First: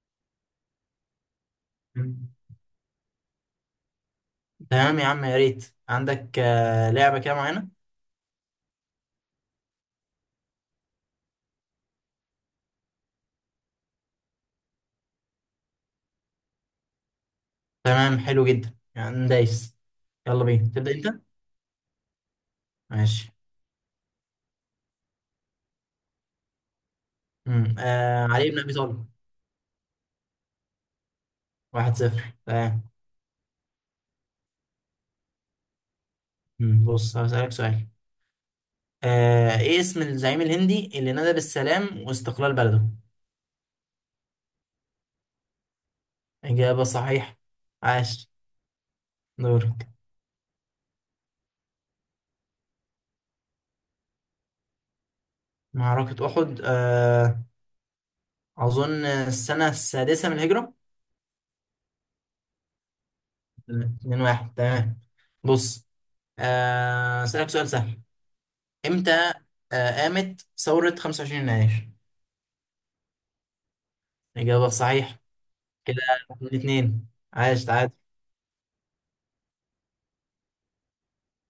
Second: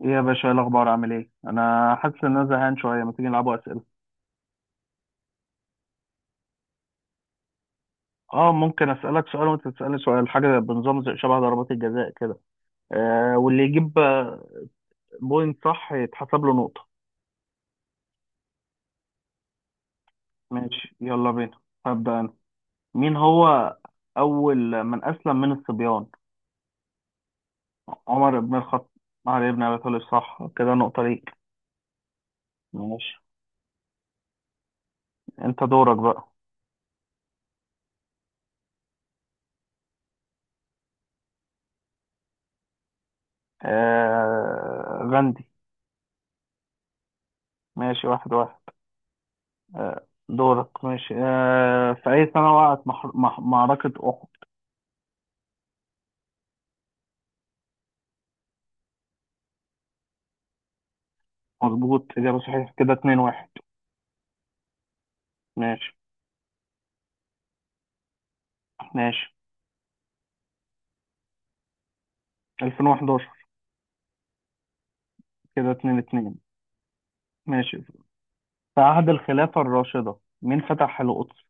ايه يا باشا، ايه الاخبار؟ عامل ايه؟ انا حاسس مم. ان انا زهقان شويه. ما تيجي نلعبوا اسئله؟ تمام يا عم، يا ريت عندك لعبة كده معينة. اه، ممكن اسالك سؤال وانت تسالني سؤال، حاجه بنظام زي شبه ضربات الجزاء كده. واللي يجيب بوينت، صح، يتحسب له نقطه. تمام حلو جدا يعني دايس. يلا بينا تبدأ ماشي، انت. يلا بينا. هبدا انا. مين ماشي. هو اول من اسلم من الصبيان؟ مم. عمر علي بن بن ابي الخطاب. طالب. علي بن ابي طالب، صح. كده نقطه ليك. 1-0، تمام. ماشي. انت دورك بقى. مم. بص هسألك سؤال. ايه اسم الزعيم الهندي اللي نادى بالسلام واستقلال بلده؟ غاندي. إجابة صحيحة. ماشي، عاش. واحد واحد. دورك. دورك. ماشي. في أي سنة وقعت معركة أحد؟ معركة أحد، أظن السنة السادسة من الهجرة. مظبوط، إجابة صحيحة. كده 2-1. 2-1، تمام. بص، ماشي، أسألك سؤال سهل. امتى ماشي. قامت ثورة 25 يناير؟ 2011. الإجابة الصحيحة. كده كده 2-2. الاثنين. عاش، ماشي. تعادل. في عهد الخلافة الراشدة، مين فتح القدس؟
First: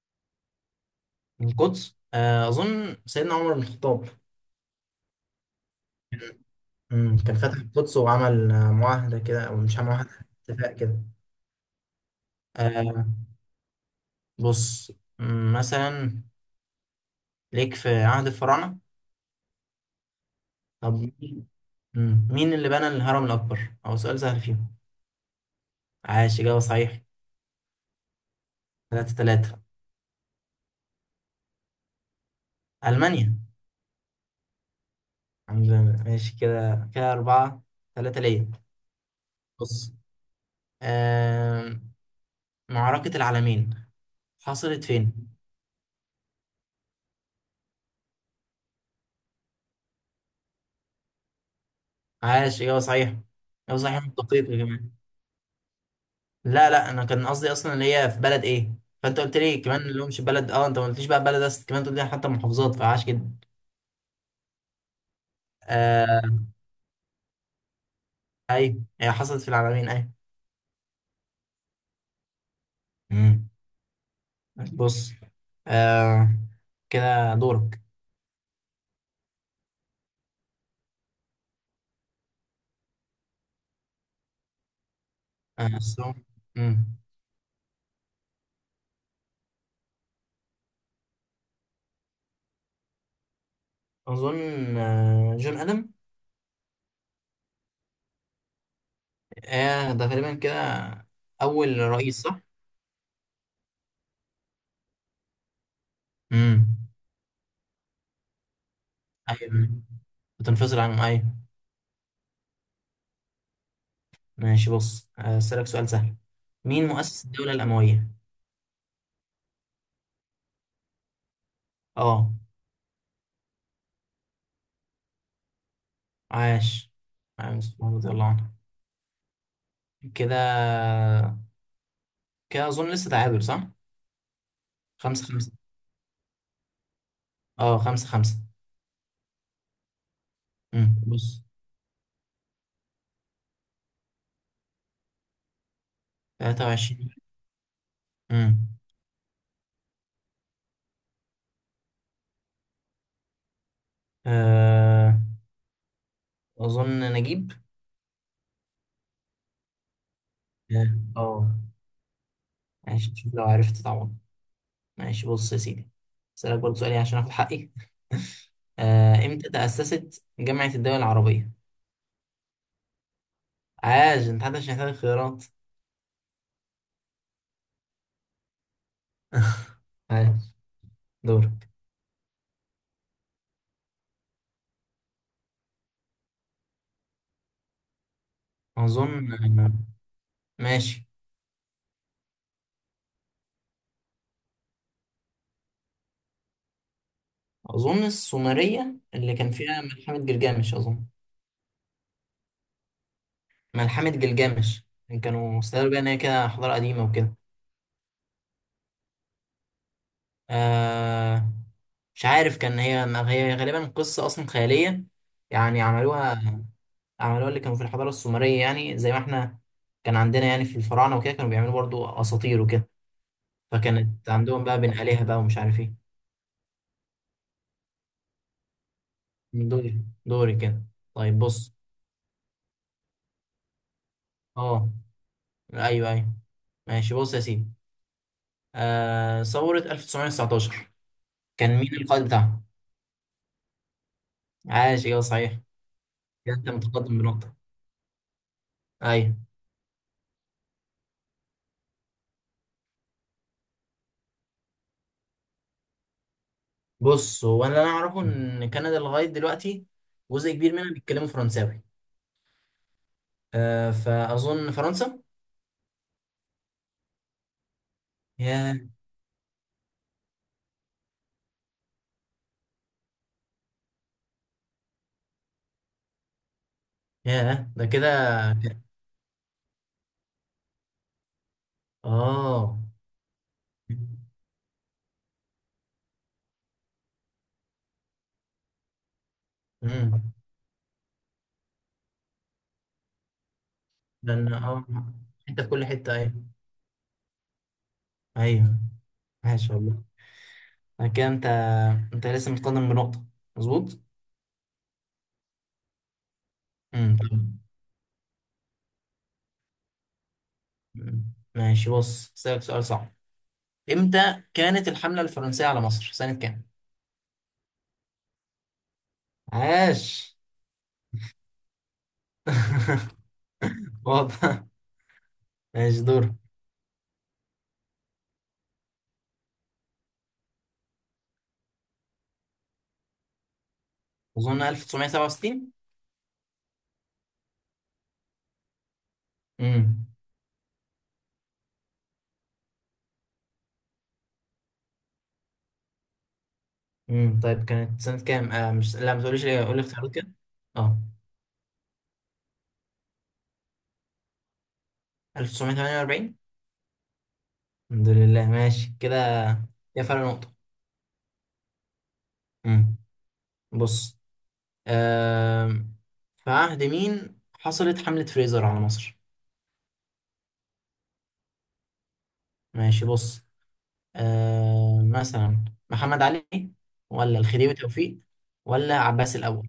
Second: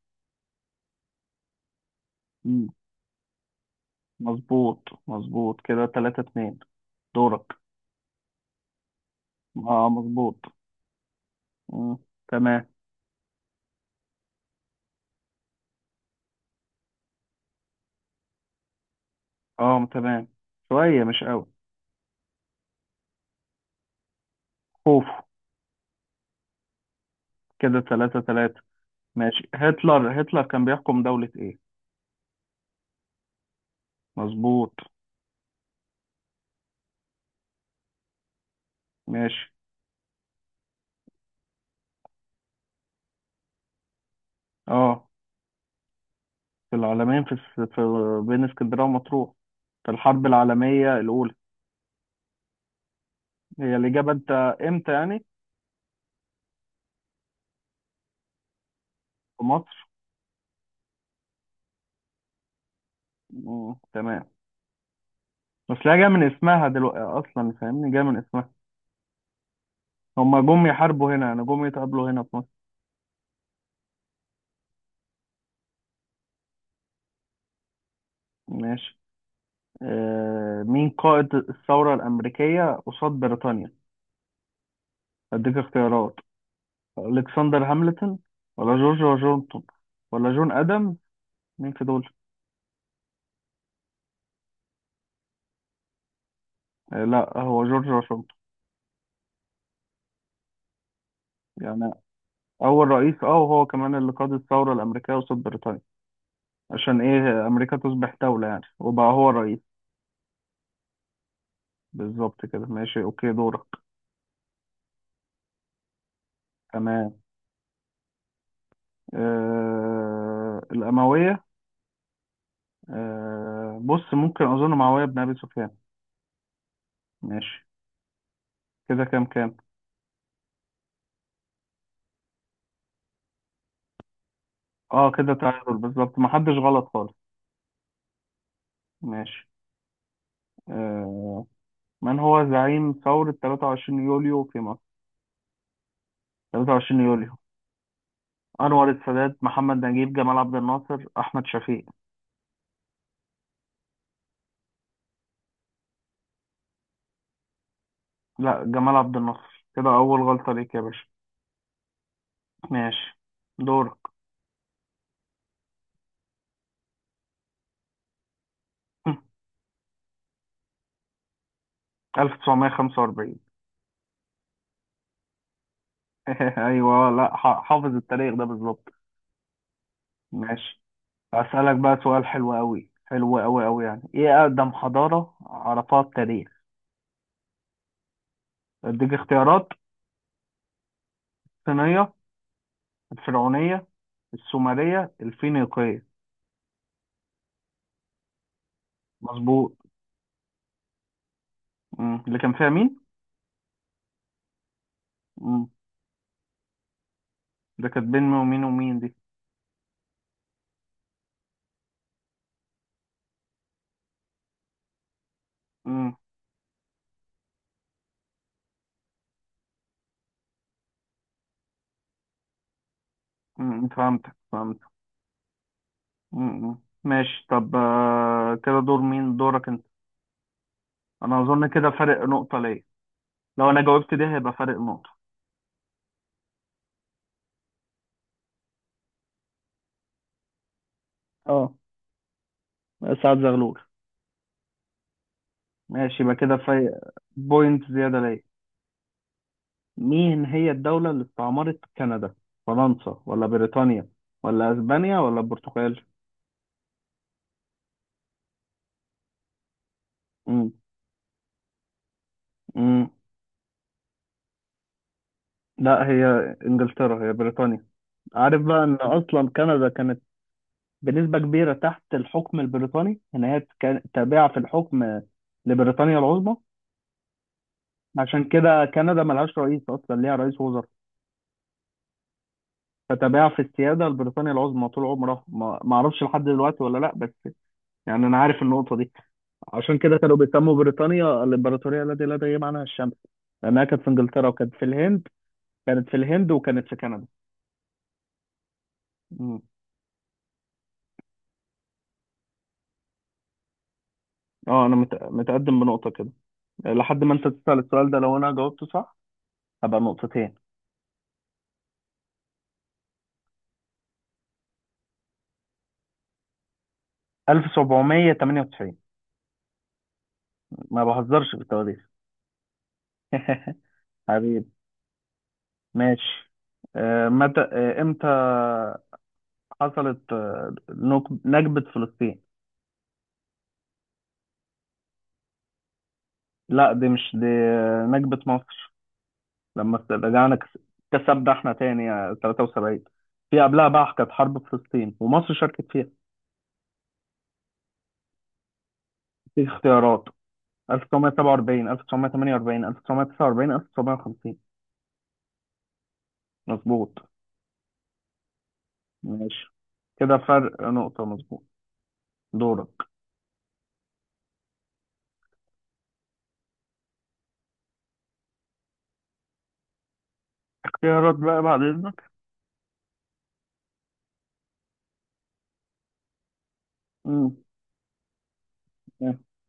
القدس، مم، أظن سيدنا عمر بن الخطاب. مظبوط. مظبوط، كده 3-2. كان دورك. فتح القدس وعمل معاهدة كده، أو مش اه، معاهدة، مظبوط. اتفاق كده. مم، تمام. آه، بص. مثلا ليك في عهد الفراعنة. اه، تمام، طب شوية مش قوي. مين اللي بنى الهرم الأكبر؟ أو سؤال سهل فيهم. خوف. عاش، إجابة صحيحة. كده 3-3. ثلاثة ماشي. ثلاثة هتلر، هتلر كان بيحكم دولة ايه؟ ألمانيا. مظبوط. الحمد لله، ماشي، كده كده 4-3 ليا. ماشي. بص، آم، معركة العالمين حصلت اه، فين؟ في العالمين، في بين اسكندرية ومطروح، في الحرب العالمية الأولى. عاش، ايوه صحيح. هي ايوه صحيح الإجابة، أنت. بالدقيق يا جماعة. إمتى يعني؟ لا لا، انا كان قصدي اصلا اللي هي في بلد ايه؟ فانت قلت في لي كمان مصر. اللي هو مش بلد، انت ما قلتليش بقى بلد، بس كمان قلت لي حتى محافظات، فعاش جدا. مم. تمام. بس لا، جاية من آه اسمها دلوقتي أصلا، فاهمني، جاية من اسمها. ايوه، هي حصلت في العالمين، ايوه. هما جم يحاربوا هنا، يعني جم يتقابلوا هنا في مصر. مم. بص، آه كده دورك. ماشي. مين قائد الثورة الأمريكية قصاد بريطانيا؟ أديك آه بس هو- اختيارات. مم. ألكسندر هاملتون، ولا جورج واشنطن، ولا جون آدمز، مين في دول؟ اظن جون ادم. لا، هو جورج واشنطن. ده تقريبا كده اول يعني رئيس، صح؟ أول رئيس، وهو كمان اللي قاد الثورة الأمريكية قصاد بريطانيا. مم. عشان إيه أمريكا تصبح دولة يعني، وبقى هو الرئيس. ايوه، بتنفصل عن، ايوه. بالظبط كده. ماشي، أوكي، دورك. ماشي، بص هسألك سؤال سهل. مين تمام. مؤسس الدولة الأموية؟ الأموية. اه. بص، ممكن أظن معاوية بن أبي سفيان. عاش. عاش ماشي. مسعود رضي الله عنه. كده كام كام؟ كده كده أظن لسه تعادل، صح؟ أه، خمسة كده خمسة تعادل بالظبط، محدش غلط خالص. اه، 5-5. ماشي. بص. آه من هو زعيم ثورة 23 يوليو في مصر؟ تلاتة 23 وعشرين يوليو: امم أنور السادات، محمد نجيب، جمال عبد الناصر، أحمد شفيق؟ آه، أظن نجيب. لا، جمال عبد الناصر. كده أول غلطة ليك يا اه. باشا. آه. ماشي. ماشي، شوف لو عرفت دورك. طبعا. ماشي، بص يا سيدي، أسألك برضه سؤالي عشان آخد حقي. إمتى تأسست جامعة الدول العربية؟ 1945. عاش، انت حتى مش محتاج خيارات. أيوه، لا، حافظ التاريخ ده بالظبط. عاش. ماشي. دورك. أسألك بقى سؤال حلو أوي، حلو أوي أوي يعني، إيه أقدم حضارة عرفها التاريخ؟ اظن. أديك اختيارات. ماشي. الصينية، الفرعونية، السومرية، الفينيقية؟ اظن السومرية اللي كان مظبوط. فيها ملحمة جلجامش، اظن. مم. اللي كان فيها مين؟ ملحمة جلجامش، يعني كانوا مم. استدلوا بيها ان هي كده حضارة قديمة وكده. ده كانت بين مين ومين ومين دي؟ آه مش عارف، كان هي، ما هي غالبا قصة اصلا خيالية، يعني مم. عملوها. عملوها اللي كانوا في الحضارة السومرية، يعني زي ما احنا كان عندنا، يعني في الفراعنة وكده، كانوا بيعملوا برضو اساطير وكده. فكانت فهمتك، عندهم فهمت. بقى بين آلهة بقى، ومش عارف ايه. مم. مم. ماشي. طب كده دور مين؟ دورك. دوري دوري كده. طيب انا اظن بص. كده فرق نقطة ليا. لو انا جاوبت دي هيبقى فرق اه، نقطة. ايوه ايوه. ماشي، بص يا سيدي. ثورة 1919، اه، كان مين القائد بتاعها؟ سعد زغلول. عاش، ايوه صحيح. ماشي، يبقى كده كده انت فرق. متقدم بنقطة. بوينت زيادة ليا. ايوه. مين هي الدولة اللي استعمرت كندا؟ فرنسا ولا بريطانيا، ولا اسبانيا ولا البرتغال؟ بص، هو انا اللي انا اعرفه ان كندا لغاية دلوقتي جزء امم كبير منها بيتكلموا فرنساوي. امم فاظن فرنسا. لا، هي انجلترا، هي بريطانيا. عارف ياه. بقى ان اصلا كندا كانت بنسبة كبيرة تحت الحكم البريطاني، ان هي كانت تابعة في الحكم لبريطانيا العظمى. ياه ده كده. عشان كده كندا ملهاش رئيس، اصلا ليها رئيس وزراء. اه. فتباع في السياده لبريطانيا العظمى طول عمرها، ما اعرفش لحد دلوقتي ولا لا بس. يعني انا عارف النقطه دي. عشان كده امم. كانوا بيسموا بريطانيا الامبراطوريه التي لا تغيب عنها الشمس. لانها كانت في انجلترا، لان وكانت في الهند. حتة في كل كانت حتة. في ايوه. الهند، وكانت في كندا. ايوه مم. عاش والله. كده انت لسه متقدم بنقطة، مظبوط؟ اه، انا متقدم بنقطه كده. لحد ما انت امم تسال السؤال ده، لو انا جاوبته صح هبقى نقطتين. مم. ماشي، بص اسألك سؤال صعب. امتى كانت الحملة الفرنسية على مصر، سنة كام؟ 1798. عاش. ما بهزرش في التواريخ. حبيبي. واضح. ماشي، دور. ماشي. متى امتى حصلت نكبة فلسطين؟ اظن 1967. لا، دي مش دي، نكبة مصر. لما امم رجعنا كسبنا احنا تاني، 73. في قبلها بقى كانت حرب فلسطين، ومصر شاركت فيها. طيب كانت سنة كام؟ آه مش لا، ما تقوليش في ليه، قول لي اختيارات اختيارات. كده. اه، 1947، 1948، 1949، 1950؟ 1948. مظبوط. الحمد لله، ماشي كده. ماشي، يا فرق كده نقطة. فرق نقطة، مظبوط. امم دورك. بص، آم، في عهد مين حصلت حملة فريزر على مصر؟ اختيارات بقى بعد إذنك. ماشي، بص، مثلا محمد علي، ولا مم. الخديوي توفيق، ولا عباس إيه. الأول؟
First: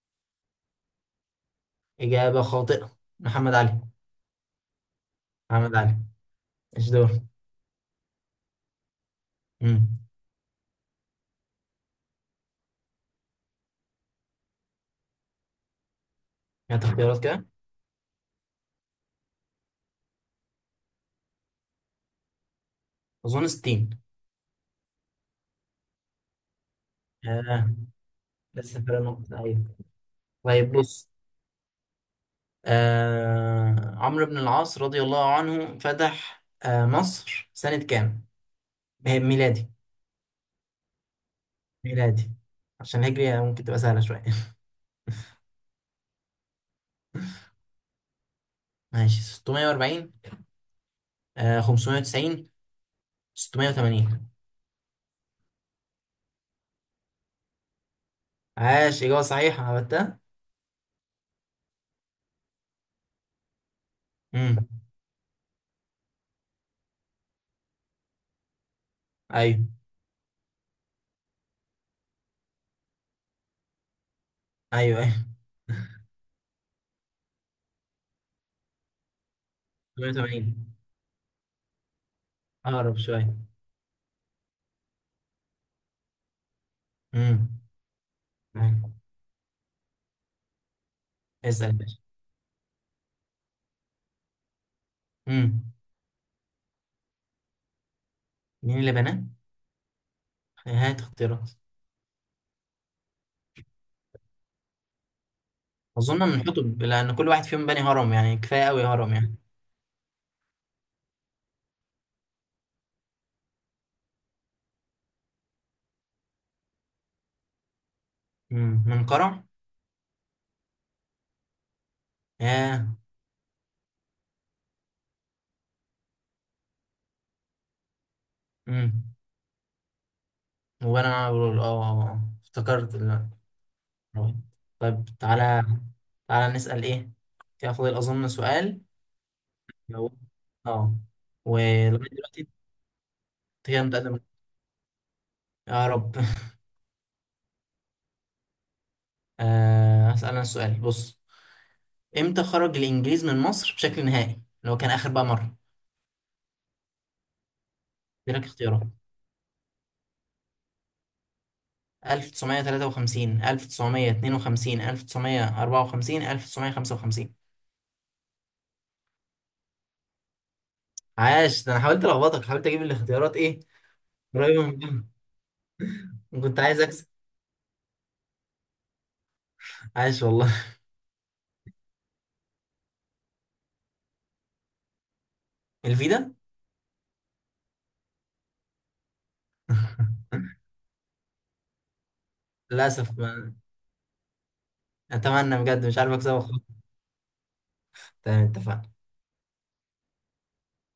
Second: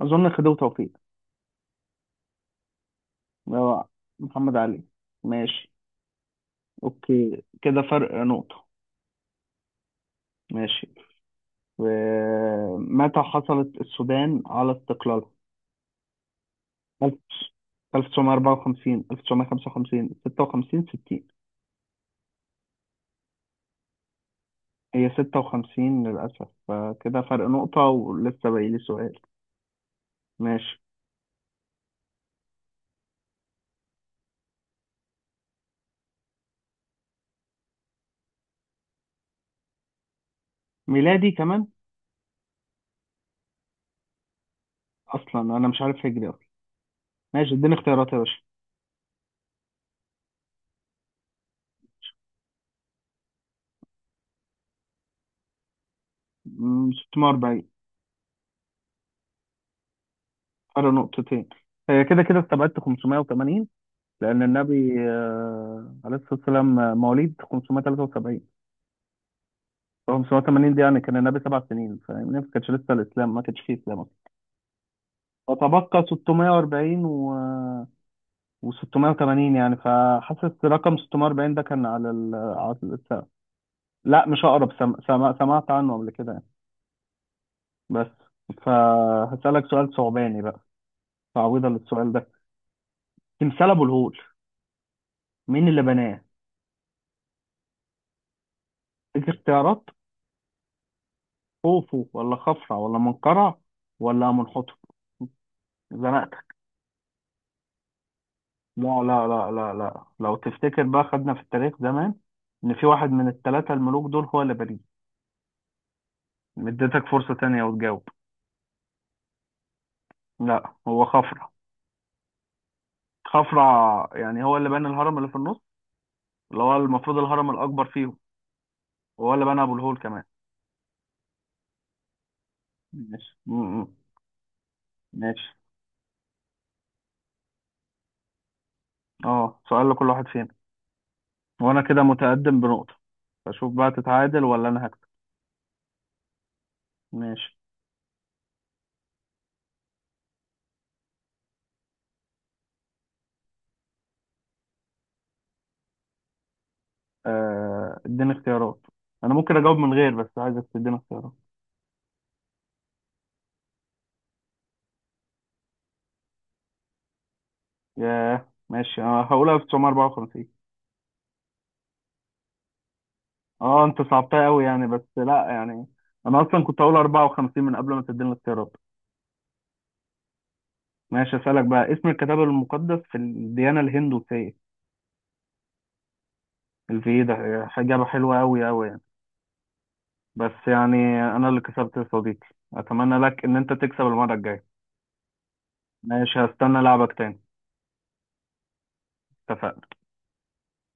أظن خديوي توفيق. إجابة خاطئة، محمد ده علي. محمد علي. ماشي، محمد علي، ايش دور. أوكي، كده فرق نقطة. امم ماشي. ومتى حصلت السودان على استقلالها؟ هات اختيارات كده. 1954، 1955، 56، 60؟ أظن 60. هي 56 للأسف. فكده فرق آه نقطة، ولسه باقي لي لسه فرق سؤال. نقطة، أيوة. طيب ماشي. بص، عمرو بن العاص رضي الله عنه فتح مصر سنة كام؟ ميلادي. ميلادي كمان. ميلادي، عشان الهجري ممكن تبقى سهلة شوية. أصلا أنا مش عارف هجري أصلا. ماشي، اديني اختيارات يا باشا. ماشي، 640، 590، 680. 640. عاش، إجابة صحيحة، عملتها. فرق نقطتين. هي كده كده استبعدت 580، لأن امم النبي، عليه الصلاة والسلام، مواليد 573. ايوه هو 580 دي يعني كان النبي 7 سنين، فاهمني، ما كانش لسه الاسلام، ما كانش فيه اسلام اصلا. ايوه ايوه، فتبقى 640 و680 يعني، فحاسس 88 رقم 640 ده كان على على اقرب السقف. شويه. لا، مش اقرب، سمعت عنه قبل كده يعني، امم بس. أيوة. فهسألك سؤال ثعباني بقى، اسال تعويضا يا باشا. للسؤال ده. تمثال ابو الهول، مين امم اللي بناه؟ مين اللي بناه؟ اديك اختيارات. هات اختيارات. خوفو، ولا خفرع، ولا منقرع، ولا منحوتة؟ اظن من زنقتك. حطب، لان كل واحد فيهم بني هرم، يعني كفايه قوي لا هرم لا يعني. لا لا لا، لو تفتكر بقى، خدنا في التاريخ زمان ان في واحد من الثلاثة الملوك دول هو اللي بريء. اديتك فرصة تانية وتجاوب. منقرع. لا، هو خفرع. ياه. خفرع يعني هو اللي بنى الهرم اللي في النص، اللي هو المفروض الهرم الأكبر فيهم. امم وهو اللي بنى أبو الهول كمان. وانا بقول افتكرت. ماشي. م- م. طيب ماشي. تعالى، تعالى نسال ايه، كده فاضل اظن سؤال. اه، سؤال لكل لو- واحد فينا. اه وانا ولغايه كده دلوقتي. متقدم بنقطة. فشوف هي بقى متقدمه، تتعادل ولا انا هكسب. يا رب. ماشي. هسأل أنا السؤال، بص. امتى خرج الانجليز من مصر بشكل نهائي؟ اللي هو كان اخر بقى مره. اديني دي لك اختيارات. اختيارات. انا ممكن اجاوب من غير، بس عايزك تديني اختيارات. 1953، 1952، 1954، 1955. ياه، ماشي. انا هقولها 1954. عاش. ده انا حاولت الخبطك، حاولت اجيب الاختيارات ايه، اه، انت صعبتها قريبه قوي من يعني، بس بعض. لا يعني. انا كنت اصلا كنت عايز هقول اكسب. 54 من قبل ما تديني الاختيارات. عاش والله. ماشي، اسالك بقى، اسم الكتاب المقدس في الديانه الهندوسيه؟ الفيدا. الفيدا. هي اجابه حلوه قوي قوي يعني، بس يعني، انا اللي كسبت يا صديقي. اتمنى للاسف، لك ما. ان انت تكسب المره الجايه. اتمنى بجد، مش عارف ماشي، اكسبك خالص. هستنى لعبك تاني. تمام، اتفقنا. اتفقنا.